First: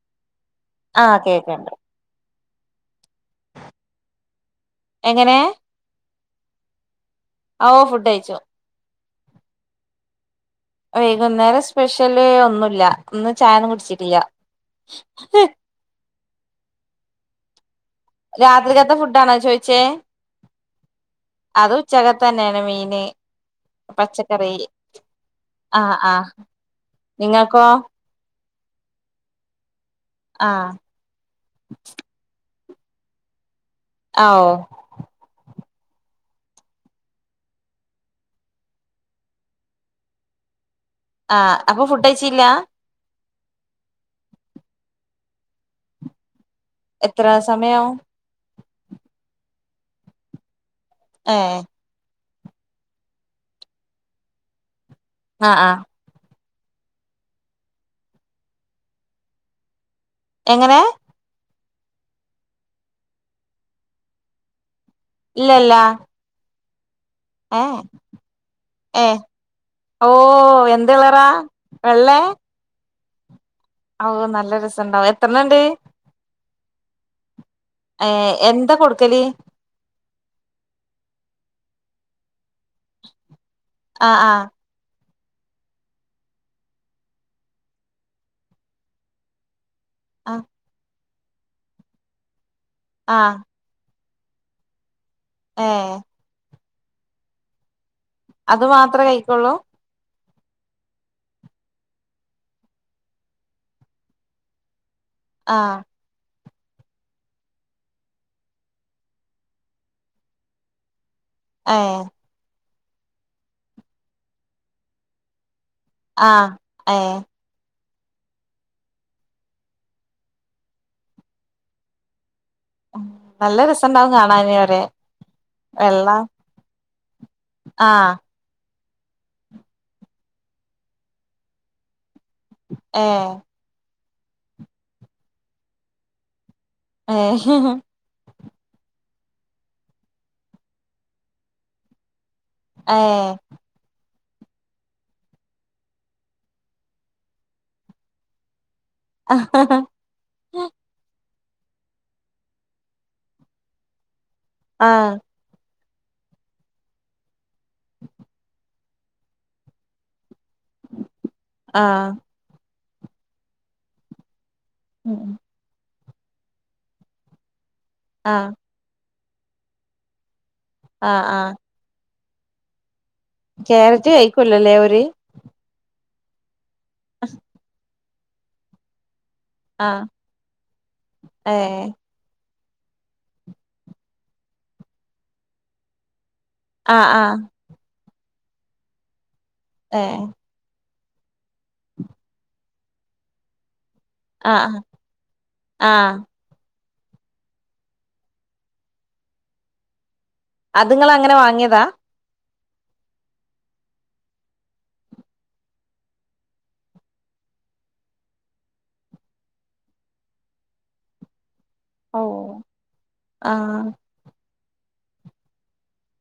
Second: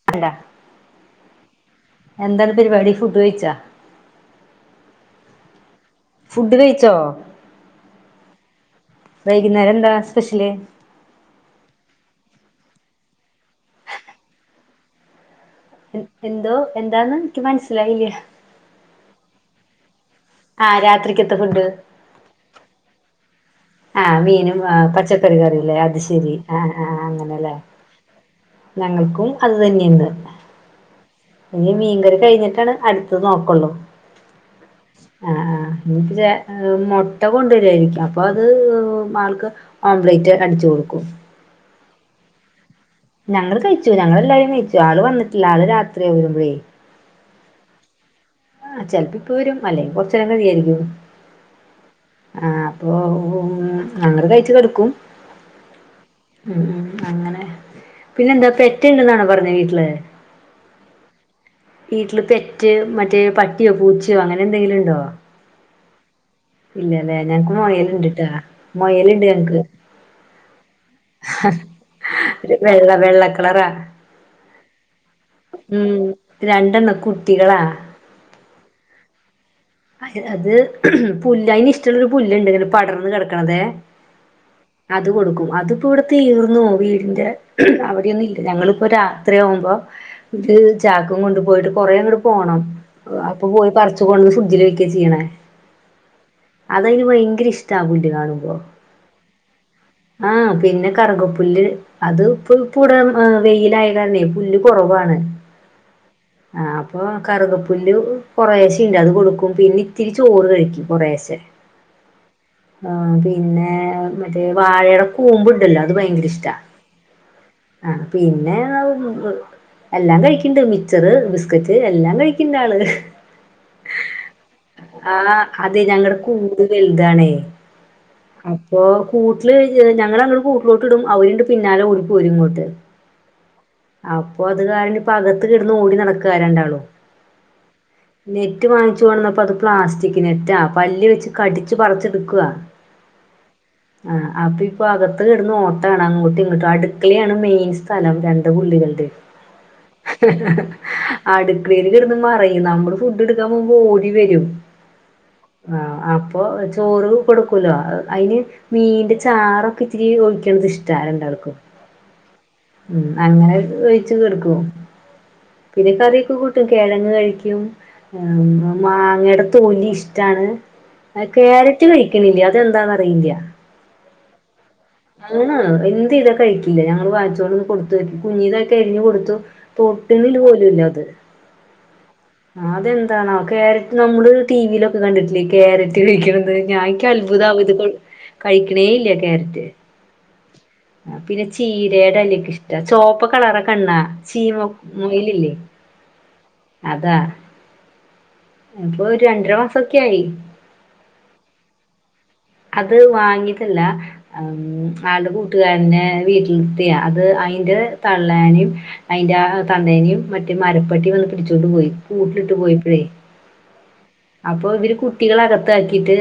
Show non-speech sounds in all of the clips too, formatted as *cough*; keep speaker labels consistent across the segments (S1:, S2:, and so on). S1: *unintelligible*
S2: ആഹ് കേക്കണ്ട്
S1: എന്താണ് പരിപാടി ഫുഡ് ചഴിച്ചാ
S2: എങ്ങനെ
S1: ഫുഡ് കഴിച്ചോ
S2: ഓഹ് ഫുഡ് കയ്ച്ചു
S1: വൈകുന്നേരം എന്താ സ്പെഷ്യല്
S2: വൈകുന്നേരം സ്പെഷ്യല് ഒന്നുല്ല ഒന്ന് ചായൊന്നും കുടിച്ചിട്ടില്ല
S1: എന്തോ എന്താന്ന് എനിക്ക് മനസ്സിലായില്ലേ
S2: രാത്രിക്ക് തെ ഫുഡാണോ ചോദിച്ചേ
S1: ആഹ് രാത്രികതെ ഫുണ്ട്
S2: ഉച്ചക്കത്തെ തന്നെയാണ് മീൻ
S1: ആഹ് മീനും പച്ചക്കറി കറില്ലേ അത് ശരി ആഹ് ആഹ് അങ്ങനെല്ലേ
S2: നിങ്ങൾക്കോ
S1: ഞങ്ങൾക്കും അത് തന്നെയ ഇന്ന്
S2: ആഹ്.
S1: ഇനി മീൻകറി കഴിഞ്ഞിട്ടാണ് അടുത്ത നോക്കുള്ളൂ.
S2: ആഹ് ഓ
S1: ആഹ് ആഹ് എനിക്ക് മുട്ട കൊണ്ടുവരുവാരിക്കും അപ്പൊ അത് ആൾക്ക്. ആംലേറ്റ് അടിച്ചു കൊടുക്കും.
S2: ആഹ് അപ്പൊ ഫുഡ് കഴിച്ചിലാ.
S1: ഞങ്ങളൾ കഴിച്ചു ഞങ്ങൾ എല്ലാരും കഴിച്ചു ആള് വന്നിട്ടില്ല ആള് രാത്രി വരുമ്പോഴേ.
S2: എത്ര സമായവും.
S1: ആഹ് ചിലപ്പോ ഇപ്പൊവരും അല്ലെ കൊറച്ചെരം കഴിയയിരിക്കും.
S2: എഹ്.
S1: ആഹ് അപ്പൊ ഞങ്ങൾ കഴച്ചു കിടക്കും.
S2: ആഹ് ആഹ്.
S1: ഉം ഉം അങ്ങനെ. പിന്നെന്താ പെറ്റണ്ടെന്നാണോ പറഞ്ഞത് വീട്ടില്.
S2: എങ്ങനെ.
S1: വീട്ടില് പെറ്റ് മറ്റേ പട്ടിയോ പൂച്ചയോ അങ്ങനെ എന്തെങ്കിലും ഉണ്ടോ?
S2: ഇല്ലല്ല.
S1: ഇല്ലല്ലേ ഞങ്ങക്ക്
S2: ഏഹ്
S1: മോയൽ ഇണ്ട്ട്ടാ മോയൽണ്ട് ഞങ്ങൾക്.
S2: ഓഹ് എന്ത് കളറാ വെള്ളേ.
S1: വെള്ള വെള്ളക്കളറ.
S2: ഓഹ് നല്ല രസംണ്ടാവും എത്രണണ്ട്.
S1: രണ്ടണം കുട്ടികളാ.
S2: ഏഹ് എന്താ കൊടുക്കല്.
S1: അത് പുല്ല് അയിന് ഇഷ്ടമുള്ളരു പുല്ണ്ട് ഇങ്ങനെ പടർന്ന് കിടക്കണതെ.
S2: ആഹ് ആഹ്
S1: അത് കൊടുക്കും അതിപ്പോ ഇവിടെ തീർന്നു വീടിന്റെ അവിടെന്നും ഇല്ല ഞങ്ങളിപ്പോ രാത്രിയാകുമ്പോ.
S2: ആഹ്
S1: ചാക്കും കൊണ്ട് പോയിട്ട് കൊറേ അങ്ങട്ട് പോണം
S2: ആഹ്
S1: അപ്പൊ പോയി പറച്ച് കൊണ്ട് ഫു- ജില് വെയ്ക്കാ ചെയ്യണേ.
S2: ഏഹ്
S1: അതയിന് ഭയങ്കര ഇഷ്ടാ പുല്ല് കാണുമ്പോ.
S2: അത് മാത്രേ കഴിക്കൊള്ളൂ
S1: ആഹ് പിന്നെ കറുകപ്പുല്ല്. അത് ഇപ്പൊപ്പടവെയിലായ കാരണേ പുല്ല് കുറവാണ്.
S2: ആഹ്.
S1: ആ ഹ് അപ്പൊ കറുകപ്പുല്ല് കൊറെ ശെ ണ്ട് അത് കൊടുക്കും. പിന്നെ ഇത്തിരി ചോറ് കഴിക്കും കുറേശെ.
S2: ആഹ്.
S1: ആ പിന്നെ മറ്റേ വാഴയുടെ കൂമ്പ് ണ്ടല്ലോ. അത് ഭയങ്കര
S2: ആഹ്
S1: ഇഷ്ടാ
S2: ഏഹ്
S1: ആ പിന്നെ അ ഹ് ന്ന് എല്ലാം കഴിക്ക്ണ്ട് മിച്ചർ ബിസ്കറ്റ് എല്ലാം കഴിക്കിണ്ട് ആള്.
S2: നല്ല റസണ്ടാവും കാണാന് അവരെ
S1: ആഹ് അതെ
S2: വെള്ള
S1: ഞങ്ങളടെ കൂട് വല്താണേ.
S2: ആഹ്
S1: അപ്പൊ കൂട്ടില് ഞങ്ങ അങ്ങോട് കൂട്ടിലോട്ട് ഇടും അവരുണ്ട് പിന്നാലെ ഓടി പ്പോര്ങ്ങോട്ട്
S2: ഏഹ്
S1: അപ്പൊ അത് കാരണം ഇപ്പ അകത്ത് കിടന്ന് ഓടി നടകാ രണ്ടാളും.
S2: ഏഹ്
S1: നെറ്റ് വാങ്ങിച്ചു കൊണ്ടന്നപ്പോ അത് പ്ലാസ്റ്റിക് നെറ്റാ പല്ല് വെച്ച് കടിച്ച് പറച്ചെടുക്കാ
S2: ഏ
S1: ആ ഹ് അപ്പൊ ഇപ്പൊ അകത്ത് കിടുന്ന് ഓട്ടമാണ് അങ്ങോട്ടും ഇങ്ങോട്ടും അടുക്കളയാണ് മെയിൻ സ്ഥലം രണ്ട് പുള്ളികളുടെ. അടുക്കളയിൽ കിടന്ന് മറയും നമ്മള് ഫുഡ് എടുക്കാൻ പോകുമ്പോ ഓടി വരും.
S2: ആഹ്.
S1: ആഹ് അപ്പൊ ചോറ് കൊടുക്കൂല്ലോ അയിന് മീന്റെ ചാറ് ക്കെ ഇത്തിരി ഒഴിക്കണത്ഇഷ്ടാ രണ്ടാൾക്കും
S2: ആഹ്
S1: ഉം അങ്ങനെ ഒഴിച്ചു കൊടുക്കും
S2: ഉം
S1: പിന്നെ കറിയൊക്കെ കൂട്ടും കിഴങ്ങ് കഴിക്കും
S2: ആഹ്
S1: മാങ്ങയുടെ തൊലി ഇഷ്ടാണ്
S2: ആഹ്
S1: അത്
S2: ആഹ്
S1: കേര റ്റ് കഴിക്ക്ണില്ല അതെന്താന്നറിയില്ല
S2: ക്യാരറ്റ് കയിക്കുല്ലല്ലേ ഓര്
S1: എന്ത യ്താ കഴിക്കില്ല ഞങ്ങള് വാങ്ങിച്ചോട് ഒന്ന് കൊടുത്തോക്കി കുഞ്ഞീതാക്കി അരിഞ്ഞ് കൊടുത്തു
S2: ആഹ്
S1: തൊട്ട്ണ് ല് പോലും ല്ലത്
S2: ഏഹ്
S1: അത ന്താണോ ക്യാരറ്റ് നമ്മള് ടി വിയിലൊക്കെ കണ്ടിട്ടില്ലേ ക്യാരറ്റ് കഴിക്ക്ണത് ഞാൻ ഇക്ക്
S2: ആഹ് ആഹ്
S1: അത്ഭുത ആവ ഇത് കഴിക്ക്ണേ ഇല്ല ക്യാരറ്റ്
S2: ഏഹ്
S1: പിന്നെ ചീരയുടെ എലക്കെ ഇഷ്ട ചോപ്പ് കളറ് കണ്ണാ ചീമം
S2: ആഹ്
S1: മുയല് ല്ലേ
S2: ആഹ്
S1: അതാ ഇപ്പൊ ഒരു രണ്ടര മാസംക്കെ ആയി
S2: അത്ങ്ങള് അങ്ങനെ വാങ്ങിയതാ
S1: അത് വാങ്ങിത് അല്ല ആളുടെ കൂട്ടുകാരനെ വീട്ടിലിത്തിയ അത് അയിന്റെ തള്ളേനിം അയിന്റെ ആ തന്തേനിം മറ്റേ മരപ്പെട്ടി വന്ന് പിടിച്ചോണ്ട് പോയി
S2: ഓഹ്
S1: കൂട്ടിലിട്ട് പോയപ്പഴേ
S2: ആഹ്
S1: അപ്പൊ ഇവര് കുട്ടികള അകത്താ ക്കിട്ട്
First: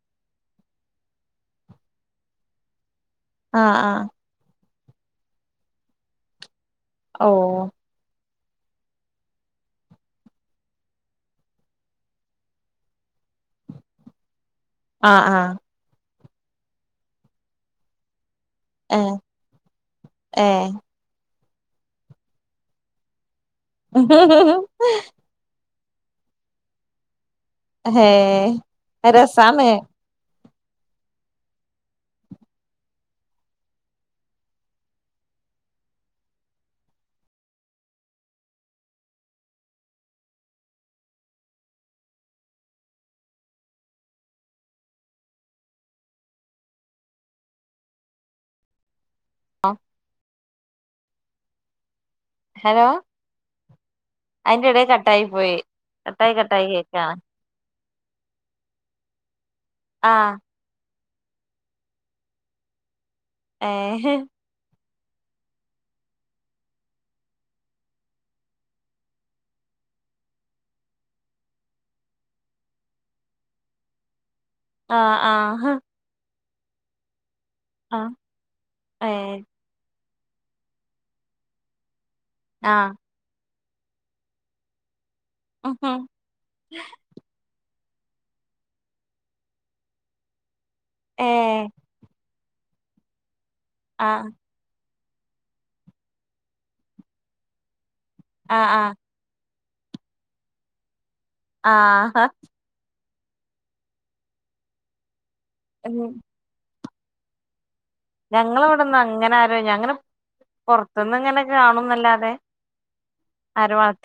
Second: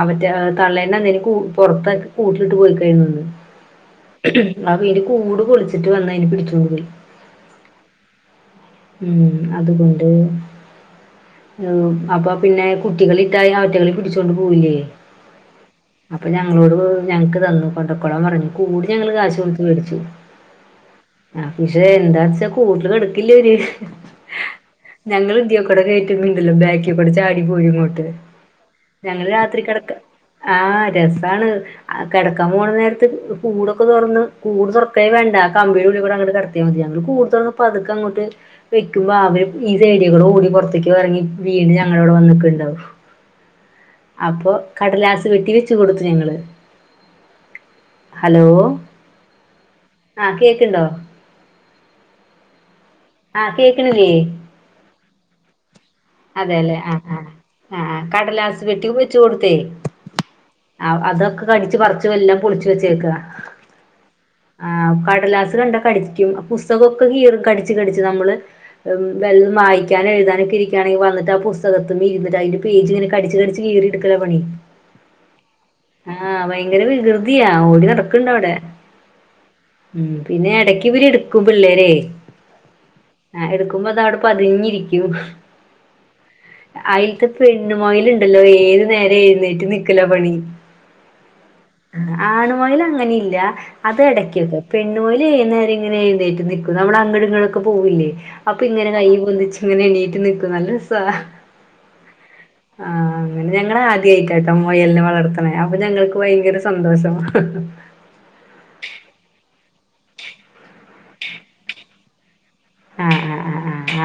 S1: അവറ്റ തള്ളേ തന്തേനി കൂ പുറത്താകി കൂട്ടിലിട്ട് പോയിക്കെരുന്നു ന്ന്
S2: ആഹ് ആഹ്
S1: അവര് കൂട് പൊളിച്ചിട്ട് വന്നേ അയിനെ പിടിച്ചു പോയി
S2: അഹൂ
S1: ഉം അതുകൊണ്ട് അപ്പൊ പിന്നെ കുട്ടികള് ഇതായ ആറ്റകളിൽ പിടിച്ചോണ്ട് പോവില്ലേ
S2: ആഹ് ആഹ്
S1: അപ്പൊ ഞങ്ങളോട് ഞങ്ങക്ക് തന്നു കൊണ്ടക്കോളാൻ പറഞ്ഞു കൂട് ഞങ്ങള്
S2: ഏഹ്
S1: കാശ് കൊടുത്ത് മേടിച്ചു
S2: ഏഹ്
S1: ആഹ് പക്ഷെ എന്താ വച്ചാ കൂട്ടില് കിടക്കില്ലേര്
S2: ആഹ്
S1: *unintelligible* അടി പോയി ഇങ്ങോട്ട്
S2: ഏഹ്
S1: ഞങ്ങള് രാത്രി
S2: രസാണ്
S1: കിടക്ക ആഹ രസാണ് ആഹ് കിടക്കാൻ പോണ നേരത്ത് കൂടൊക്കെ തുറന്ന് കൂട് തുറക്കേ വേണ്ട കമ്പിടെ ഉള്ളി കൂടെ അങ്ങോട് കിട ഞങ്ങള് കൂടുതലും പതുക്ക അങ്ങോട്ട് വെക്കുമ്പോ അവര് ഈ സൈഡിൽകൂടെ ഓടി പുറത്തേക്ക് ഇറങ്ങി വീണ് ഞങ്ങളവിടെ വന്നൊക്കെണ്ടാവും അപ്പോ കടലാസ് പെട്ടി വെച്ച് കൊടുത്തു ഞങ്ങൾ ഹലോ
S2: ആഹ്
S1: ആഹ് കേക്ക്ണ്ടോ
S2: ഹലോ
S1: ആഹ് കേക്കണില്ലേ
S2: അതിന്റെ ഇടയി കട്ടായി പോയി കട്ടായി കട്ടായി
S1: അതെല്ലെ ആഹ്
S2: കേക്കാണ്
S1: ആഹ് ആഹ് കടലാസ് പെട്ടി വച്ച് കൊടുത്തേ
S2: ആഹ്
S1: ആഹ് അതൊക്കെ കടിച്ച് പറിച്ച് എല്ലാം പൊളിച്ച് വെച്ചേക്കുക
S2: ഏഹ്
S1: ആഹ് കടലാസ് കണ്ട കടിക്കും പുസ്തകമൊക്കെ കീറി കടിച്ച് കടിച്ച് നമ്മള് വെ വായിക്കാനും എഴുതാനു തിരിക്കുകയാണെങ്ങ്കി വന്നിട്ട് പുസ്തകത്തിന്റെ ഇര്ന്ന്ട്ട് അതിന്റെ പേജ് ഇങ്ങനെ കടിച്ച് കടിച്ച് കീറിട്ക്കാ പണി
S2: ആ ആ
S1: ആ ഭയങ്കര വികൃതിയാ ഓടി
S2: ആഹ്
S1: നടക്ക്ണ്ട അവടെ
S2: ഏഹ്
S1: മ് പിന്നെ ഇടക്ക് ഇവരെടുക്കും പിള്ളേരെ
S2: ആ
S1: ആ എടുക്കുമ്പോത അവടെ പതിഞ്ഞിരിക്കും
S2: ഉഹും
S1: അയിൽക്ക്‌ പെണ്ണ് മൊയല്ണ്ടല്ലോ ഏതു നേരം എഴുന്നേറ്റ് നിക്കല പണി
S2: ഏഹ്
S1: ആണുമൊയൽ അങ്ങനെ ഇല്ല അത്
S2: ആഹ്
S1: എടക്ക് ക്കെ പെണ്ണു മൊയൽ ഏനേരങ്ങനെ എഴുനേറ്റ് നിക്കും നമ്മള അങ്ങങ്ങടൊക്കെ പോവില്ലേ അപ്പൊ
S2: ആഹ്
S1: ഇങ്ങനെ
S2: ആഹ്
S1: കൈ പൊന്തി ങ്ങനെ എണീറ്റ് നിക്കും നല്ല രസാ
S2: ആ
S1: ആ അങ്ങനെ ഞങ്ങൾ ആദ്യയിട്ടായിട്ടൊ മൊയലിനെ വളർത്തണ അപ്പൊ
S2: ഉം
S1: ഞങ്ങക്ക് ഭയങ്കര സ് സന്തോഷം
S2: ഞങ്ങടവടൊന്ന് അങ്ങനെ ആരോ അങ്ങനെ പൊറത്ത്ന്ന്ങ്ങനെ കാണുന്നല്ലാതെ
S1: ആ ആ ആ ആ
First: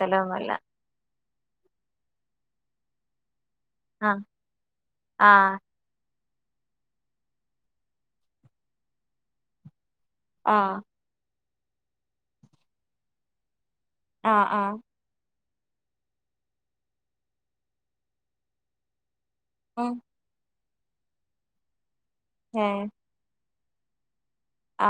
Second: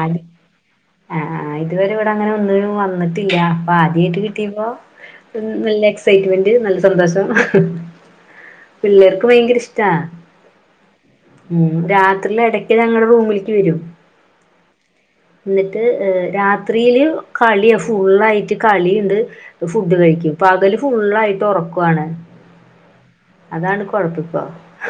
S1: ആ ആ ഇതുവരെ ഇവിടെ അങ്ങനെ ഒന്നിനും വന്നിട്ടില്ല ആദ്യയിട്ട്
S2: ആഹ്
S1: കിട്ടിയപോ
S2: ആഹ്
S1: എക്സൈറ്റ്മെന്റ് നല്ല സന്തോഷം പിള്ളേർക്ക് ഭയങ്കര ഇഷ്ടാ
S2: ആ
S1: മ് രാത്രിയില് ഇടക്ക് ഞങ്ങടെ റൂമിലേക്ക് വരും
S2: ആ ആ
S1: എന്നിട്ട് രാത്രിയില് കളിയാ ഫുള്ളായിട്ട് കളീണ്ട് പ്പൊ
S2: ഉം
S1: ഫുഡ് കഴിക്കും ഇപ്പൊ പകല് ഫുള്ളായിട്ട് ഒറൊക്കാണ്
S2: ഏ
S1: അതാണ് കുഴപ്പ പ്പ
S2: ആ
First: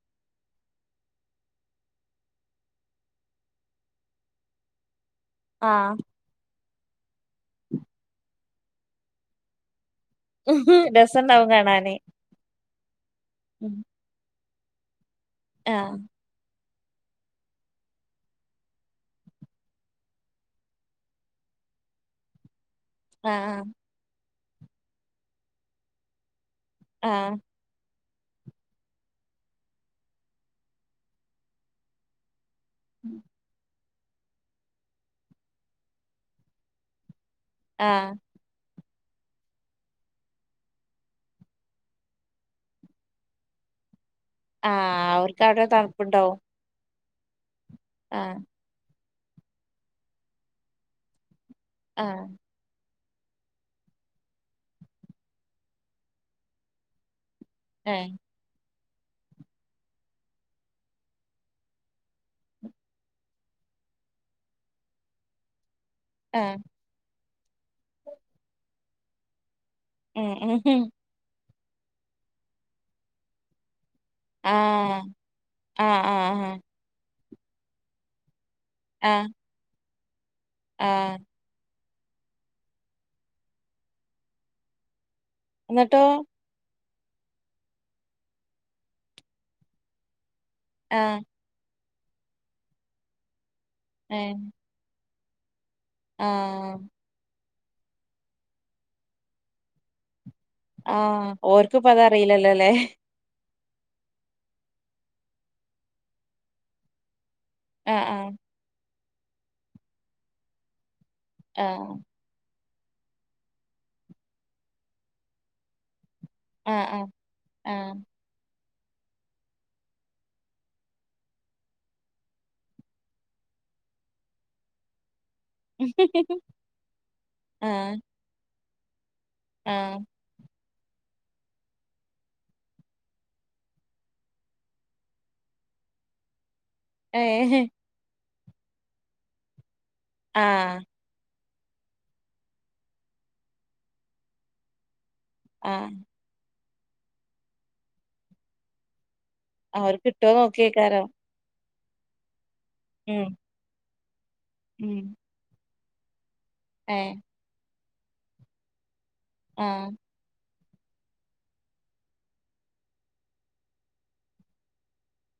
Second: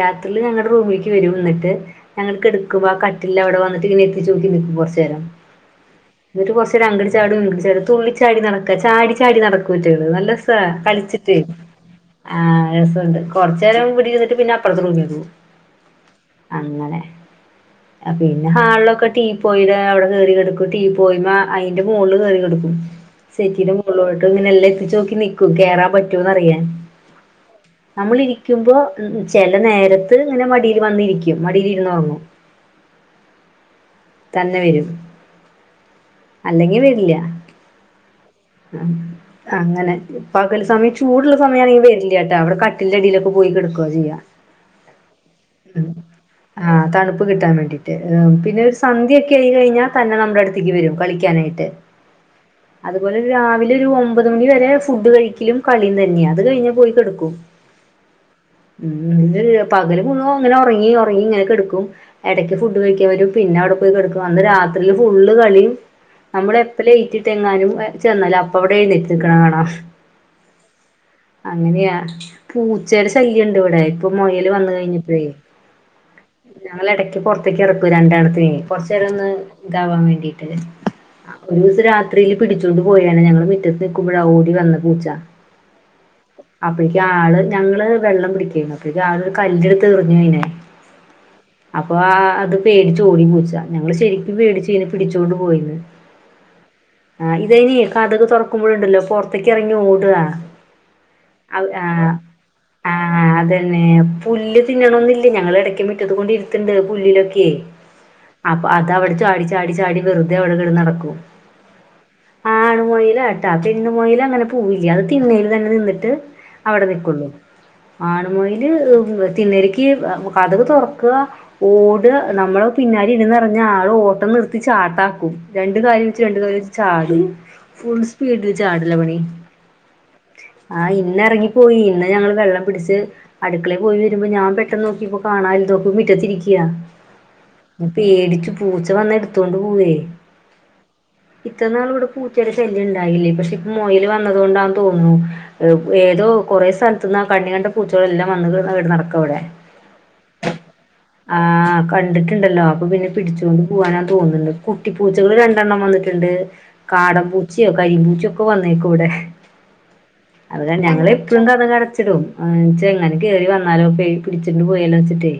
S1: രാത്രില് ഞങ്ങടെ റൂമേക്ക് വരും ന്നിട്ട് ഞങ്ങള് കെടുക്കുമ്പോ ആ കട്ടില്ലവിടെ വന്നിട്ട്ങ്ങനെ എത്തി ചോക്കി നിക്കും കൊറച്ചേരം
S2: ആഹ്
S1: ന്ന്ട്ട് കൊറച്ചേരം അങ്ങട് ചാടുംങ്ങട് ചാടു തുള്ളിച്ചാടി നടക്കാ ചാടി ചാടി നടക്കൂറ്റള് നല്ല സാ കളിച്ചിട്ടെ
S2: രസണ്ടാവും കാണാന്
S1: ആ രസൊണ്ട്
S2: ഉം
S1: കൊർച്ചേരം ഇവ്ടിര്ന്നിട്ട് പിന്നപ്പറത്ത റൂമിലേക്കോവും
S2: ആഹ്
S1: അങ്ങനെ പിന്നെ ഹാൾലൊക്കെ ടീ പോയിടെ അവിടെ കേറി കെടക്കും ടീ പോയിമേ അയിന്റെ മോൾല് കേറി കെടക്കും
S2: ആഹ്
S1: സെറ്റീന്റെ മോൾലോട്ട് ഇങ്ങനെല്ലാം എത്തിചോക്കി നിക്കും കേറാൻ പറ്റൂന്നറിയാൻ
S2: ആഹ്
S1: നമ്മളിരിക്കുമ്പോ ചെല നേരത്ത് ങ്ങനെ മടീല് വന്നിരിക്കും മടീലിരുന്നൊറങ്ങു
S2: മ്
S1: തന്നെ വെരും അല്ലെങ്കി വരില്ല്യ
S2: ആഹ്
S1: ആഹ് അങ്ങനെ പകൽ സമയം ചൂടുള്ള സമയാണെങ്കി വരില്യാട്ടാ അവിടെ കട്ടിൽന്റെ അടീലൊക്കെ പോയി കെടക്ക്വാ ചെയ്യാ
S2: ആ അവർക്കാടെ തണുപ്പുണ്ടാവു
S1: ആഹ് തണുപ്പ് കിട്ടാൻ വേണ്ടിട്ട് പിന്നെ സ് സന്ധ്യെക്കെയി കഴിഞ്ഞാ തന്നെ നമ്മുടടുത്തേക്ക് വെരും കളിക്കാനായിട്ട്
S2: ആഹ്
S1: അതുപോലൊരു രാവിലെരു ഒമ്പത് മണി വരെ ഫുഡ് കഴിക്കലും കളിം തന്നെയ അത് കഴിഞ്ഞാ പോയി കെടക്കും
S2: ഏഹ്
S1: പകല് മുഴുവൊംങ്ങനെ ഒറങ്ങി ഒറങ്ങി ഇങ്ങനെ കെടക്കും എടയ്ക്ക് ഫുഡ് കഴിക്കാൻ വെരും പിന്നവിടെ പോയി കെടക്കും അന്ന് രാത്രില് ഫുള്ള് കളിം നമ്മൾ
S2: ആഹ്
S1: പ്പ ലെയ്റ്റിട്ടെങ്ങാനും ചെന്നാല് അപ്പവിടെ എഴ്ന്നേറ്റ് നിക്കണ കാണാം
S2: ഉം ഉം ഹ്ഹ
S1: അങ്ങനെയാ പൂച്ചേടെ ശല്യംണ്ട് വിടെ ഇപ്പ മൊയല് വന്ന്
S2: ആഹ്
S1: കഴിഞ്ഞപ്പഴേ
S2: ആഹ് ആഹ്
S1: ഞങ്ങളെടക്ക് പൊറത്തേക്കെറക്കൂ രണ്ടേണ്ണത്തിനേ കൊറച്ചേരം ഒന്ന്
S2: ആഹ്
S1: ഇതാവാൻ വേണ്ടീട്ട്
S2: ആഹ്
S1: ഒരൂസം രാത്രില് പിടിച്ചോണ്ട് പോയാനെ ഞങ്ങള് മിറ്റത്ത് നിക്കുമ്പോഴാ ഓടി വന്ന പൂച്ച
S2: എന്നിട്ടോ
S1: അപ്പഴേക്ക് ആള് ഞങ്ങള് വെള്ളം പിടിക്കായ്ന്നു അപ്പഴേക്ക് ആളൊരു കല്ലെടുത്തെറിഞ്ഞു അയ്നേ
S2: ആഹ്
S1: അപ്പൊ ആ അത് പേടിച്ചോടി പൂച്ച ഞങ്ങള് ശരിക്കും
S2: ഏഹ്
S1: പേടിച്ച്യ്നെ പിടിച്ചോണ്ട് പോയിന്ന്
S2: ആഹ്
S1: ആഹ് ഇതയ്ന് കതക് തൊറക്കുമ്പോഴുണ്ടല്ലോ പൊറത്തേക്കെറങ്ങി ഓട്കാ
S2: ആഹ് ഓര്ക്കിപ്പതറിയില്ലല്ലോല്ലേ
S1: ആഹ് അതന്നെ പുല്ല് തിന്നണൊന്നില്ലേ ഞങ്ങളെടയ്ക്ക് മുറ്റത് കൊണ്ട് ഇരുത്ത്ണ്ട് പുല്ലിലൊക്കെ
S2: ആഹ് ആഹ്
S1: അപ്പൊ അതവിടെ ചാടിച്ചാടിച്ചാടി വെറുതെ അവിടെങ്ങനെ നടക്കും
S2: ആഹ്
S1: ആണുമോയിലാട്ടാ പെണ്ണ്മോയിലങ്ങനെ പോവില്ല്യ അത് തിന്നങ്ങ് നിന്നിട്ട് അവിടെ
S2: ആഹ് ആഹ്
S1: നിക്കുള്ളൂ
S2: ആഹ് ആഹ്
S1: ആണ് മൊയൽ തിന്നരക്ക് കതക് തൊറക്കാ ഓട്കാ നമ്മള് പിന്നാ രുന്നറഞ്ഞ ആളോട്ടം നിർത്തി ചാട്ടാക്കും രണ്ട് കാല് വെച്ച് രണ്ട് കാല് വെച്ച് ചാടും
S2: ആഹ്
S1: ഫുൾ സ്പീഡില് ചാടില്ല പണി
S2: ആഹ്
S1: ആഹ് ഇന്നെറങ്ങിപ്പോയി ഇന്ന് ഞങ്ങൾ വെള്ളം പിടിച്ച് അടുക്കളെ പോയി വരുമ്പൊ ഞാൻ പെട്ടെന്ന് നോക്കിപ്പോ കാണല്ലനോക്കി മിറ്റത്തിരിക്ക
S2: ഏഹ്
S1: പേടിച്ചു പൂച്ച വന്ന എടുത്തോണ്ട് പോവേ
S2: ആഹ്
S1: ഇത്ര നാൾ ഇവിടെ പൂച്ചയുടെ ശല്യം ഉണ്ടായില്ലേ പക്ഷെ ഇപ്പ മൊയില് വന്നത് കൊണ്ടാണെന്ന് തോന്നുണു
S2: ആഹ്
S1: എവഏതോ കൊറേ സ്ഥലത്തുന്ന് ആ കണ്ണികണ്ട പൂച്ചകള എല്ലാം വന്ന് ഇവിടെ നടക്കാ അവിടെ
S2: അവർ കിട്ടുമോ നോക്കിയേ ക്കാരോ
S1: ആഹ് കണ്ടിട്ട് ഉണ്ടല്ലോ അപ്പ പിന്നെ പിടിച്ചോണ്ട് പോകാന തോന്ന്ന്ന്
S2: ഉം
S1: കുട്ടിപ്പൂച്ചകൾ രണ്ടെണ്ണം വന്നിട്ടുണ്ട്
S2: ഏഹ്
S1: കാടം പൂച്ചയോ കരി പൂച്ചയൊക്കെ വന്നേക്കും ഇവിടെ
S2: ആഹ്
S1: അത കാര ഞങ്ങള് എപ്പൊഴും കത കടച്ചിടും ങ്ങനെ ചെങ്ങാനുകേറി വന്നാലോകേറി പിടിച്ചിണ്ട് പോയാലോന്ന് വെച്ചിട്ടേ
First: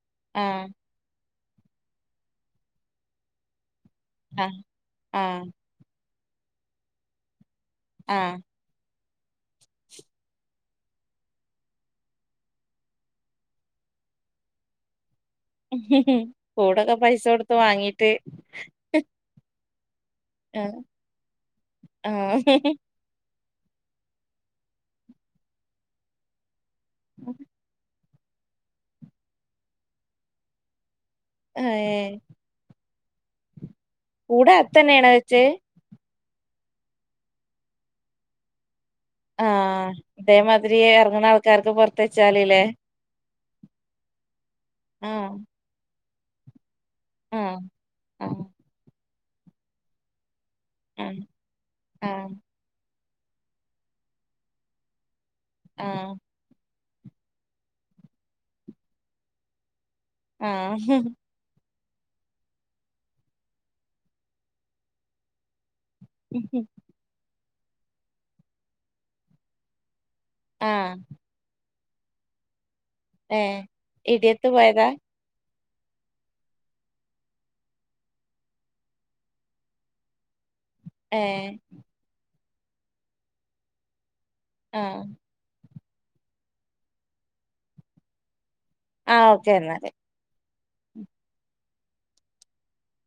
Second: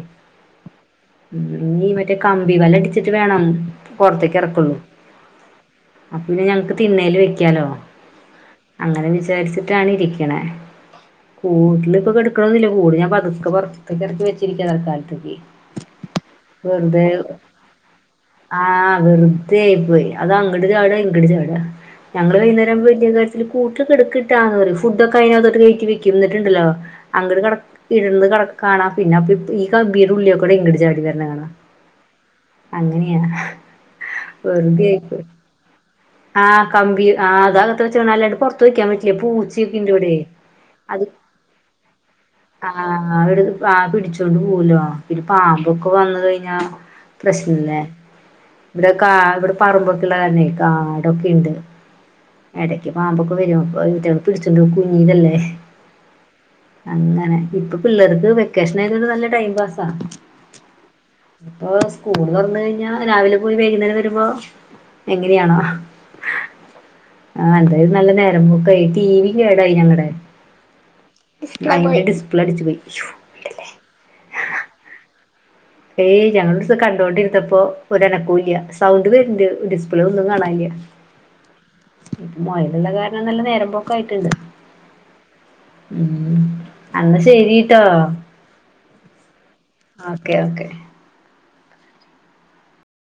S2: ആഹ്
S1: ഞ്ഞി മറ്റേ കമ്പി വലടിച്ചിട്ട് വേണം പൊറത്തേക്ക്
S2: ആഹ്
S1: എറക്കൊള്ളൂ
S2: ആഹ്
S1: അപ്പിന്നെ ഞങ്ങക്ക് തിണ്ണേല് വെക്കാലോ
S2: ആഹ്
S1: അങ്ങനെ വിചാരിച്ചിട്ടാണ് ഇരിക്ക് ണേ കൂട്ടിലിപ്പൊക്കെടുക്കണൊന്നില്ല കൂട് ഞാൻ പതുക്കെ പുറത്തേക്ക് ഇറക്കി വെച്ചിരിക്കാ തൽക്കാലത്തക്ക്
S2: കൂടൊക്കെ പൈസ കൊടുത്ത് വാങ്ങീട്ട്
S1: ആഹ് വെറുതെയായി പോയി അത് അങ്ങട്
S2: ആഹ്
S1: ചാട ഇങ്ങട് ചാടാ ഞങ്ങൾ
S2: ആഹ്
S1: വൈകുന്നേരം ആവുമ്പോഴ്ക്ക് തില് കൂട്ടില് കെടുക്കിട്ടാന്ന് പറയ് ഫുഡ് ഒക്കെ അതിനക് കയറ്റി വെക്കും എന്നിട്ടുണ്ടല്ലോ അങ്ങട് ഇരുന്ന് കെടക്കാനാ പിന്നെ അപ്പൊ ഈ കബീടെ ഉള്ളിക്കൂടെ ങ്ങട് ചാടി വരണ കാണാം
S2: ഏഹ്
S1: അങ്ങനെയാ
S2: കൂടെ
S1: വെറുതെ
S2: അത്തന്നെയാണ്
S1: ആയിപോയി
S2: വെച്ച്
S1: ആഹ് കമ്പി ആ അതകത്ത് വെച്ച *unintelligible* തോയ്ക്കാൻ പറ്റില്ല പൂച്ചേ ക്കിണ്ട്
S2: ആഹ്
S1: വടെ
S2: ഇതേമാതിരി
S1: അത്
S2: ഇറങ്ങണ ആൾക്കാർക്ക് പുറത്ത് വെച്ചാലില്ലേ
S1: ആട പ്രാ പിടിച്ചോണ്ട് പോവോലൊ പിന്നെ
S2: ആഹ്
S1: പാമ്പൊക്കെ വന്ന് കഴിഞ്ഞാ
S2: ആഹ്
S1: പ്രശ്നല്ലേ
S2: ആഹ്
S1: വിടെ കാ ഇവിടെ പറമ്പൊക്കെള്ള കാര്ണേ ആടൊക്കെ ണ്ട്
S2: ആഹ്
S1: എടക്ക് പാമ്പൊക്കെ വരും പിടിച്ചോണ്ട് പോകും കുഞ്ഞിതല്ലേ
S2: ആഹ്
S1: അങ്ങനെ ഇപ്പൊ പിള്ളേർക്ക് വെക്കേഷൻ ആയതോണ്ട് നല്ല ടൈം പാസ
S2: ആ ഹ്
S1: ഇപ്പൊ സ്കൂൾ തുറന്നഴിഞ്ഞാ രാവിലെ പോയി വൈകുന്നേരം വരുമ്പോ എങ്ങനെയാണോ
S2: *unintelligible*
S1: ആ അതായത് നല്ല നേരം പോ ക്കായി ടി വി കേടായി ഞങ്ങടെ
S2: ആഹ്
S1: *unintelligible* അയിന്റെ ഡിസ്പ്ലേ അടിച്ചു പോയി
S2: ഏ ഇടിയത്ത് പോയതാ
S1: ഏയ് ഞനൊരൂസം കണ്ടൊണ്ടിരുന്നപ്പൊ ഒര് അനക്കൂല്ല്യ സൗണ്ട് വരണ്ട് ഡിസ്പ്ലേ ഒന്നും കാണാല്ല്യ
S2: ഏഹ്
S1: പ്പ മൊയലുള്ള കാരണം നല്ല നേരമ്പോക്കായിട്ടുണ്ട്
S2: ആഹ്
S1: മ് അന്ന ശരീട്ടോ
S2: ആ ഓക്കെ എന്നാല്
S1: ഓക്കെ ഓക്കെ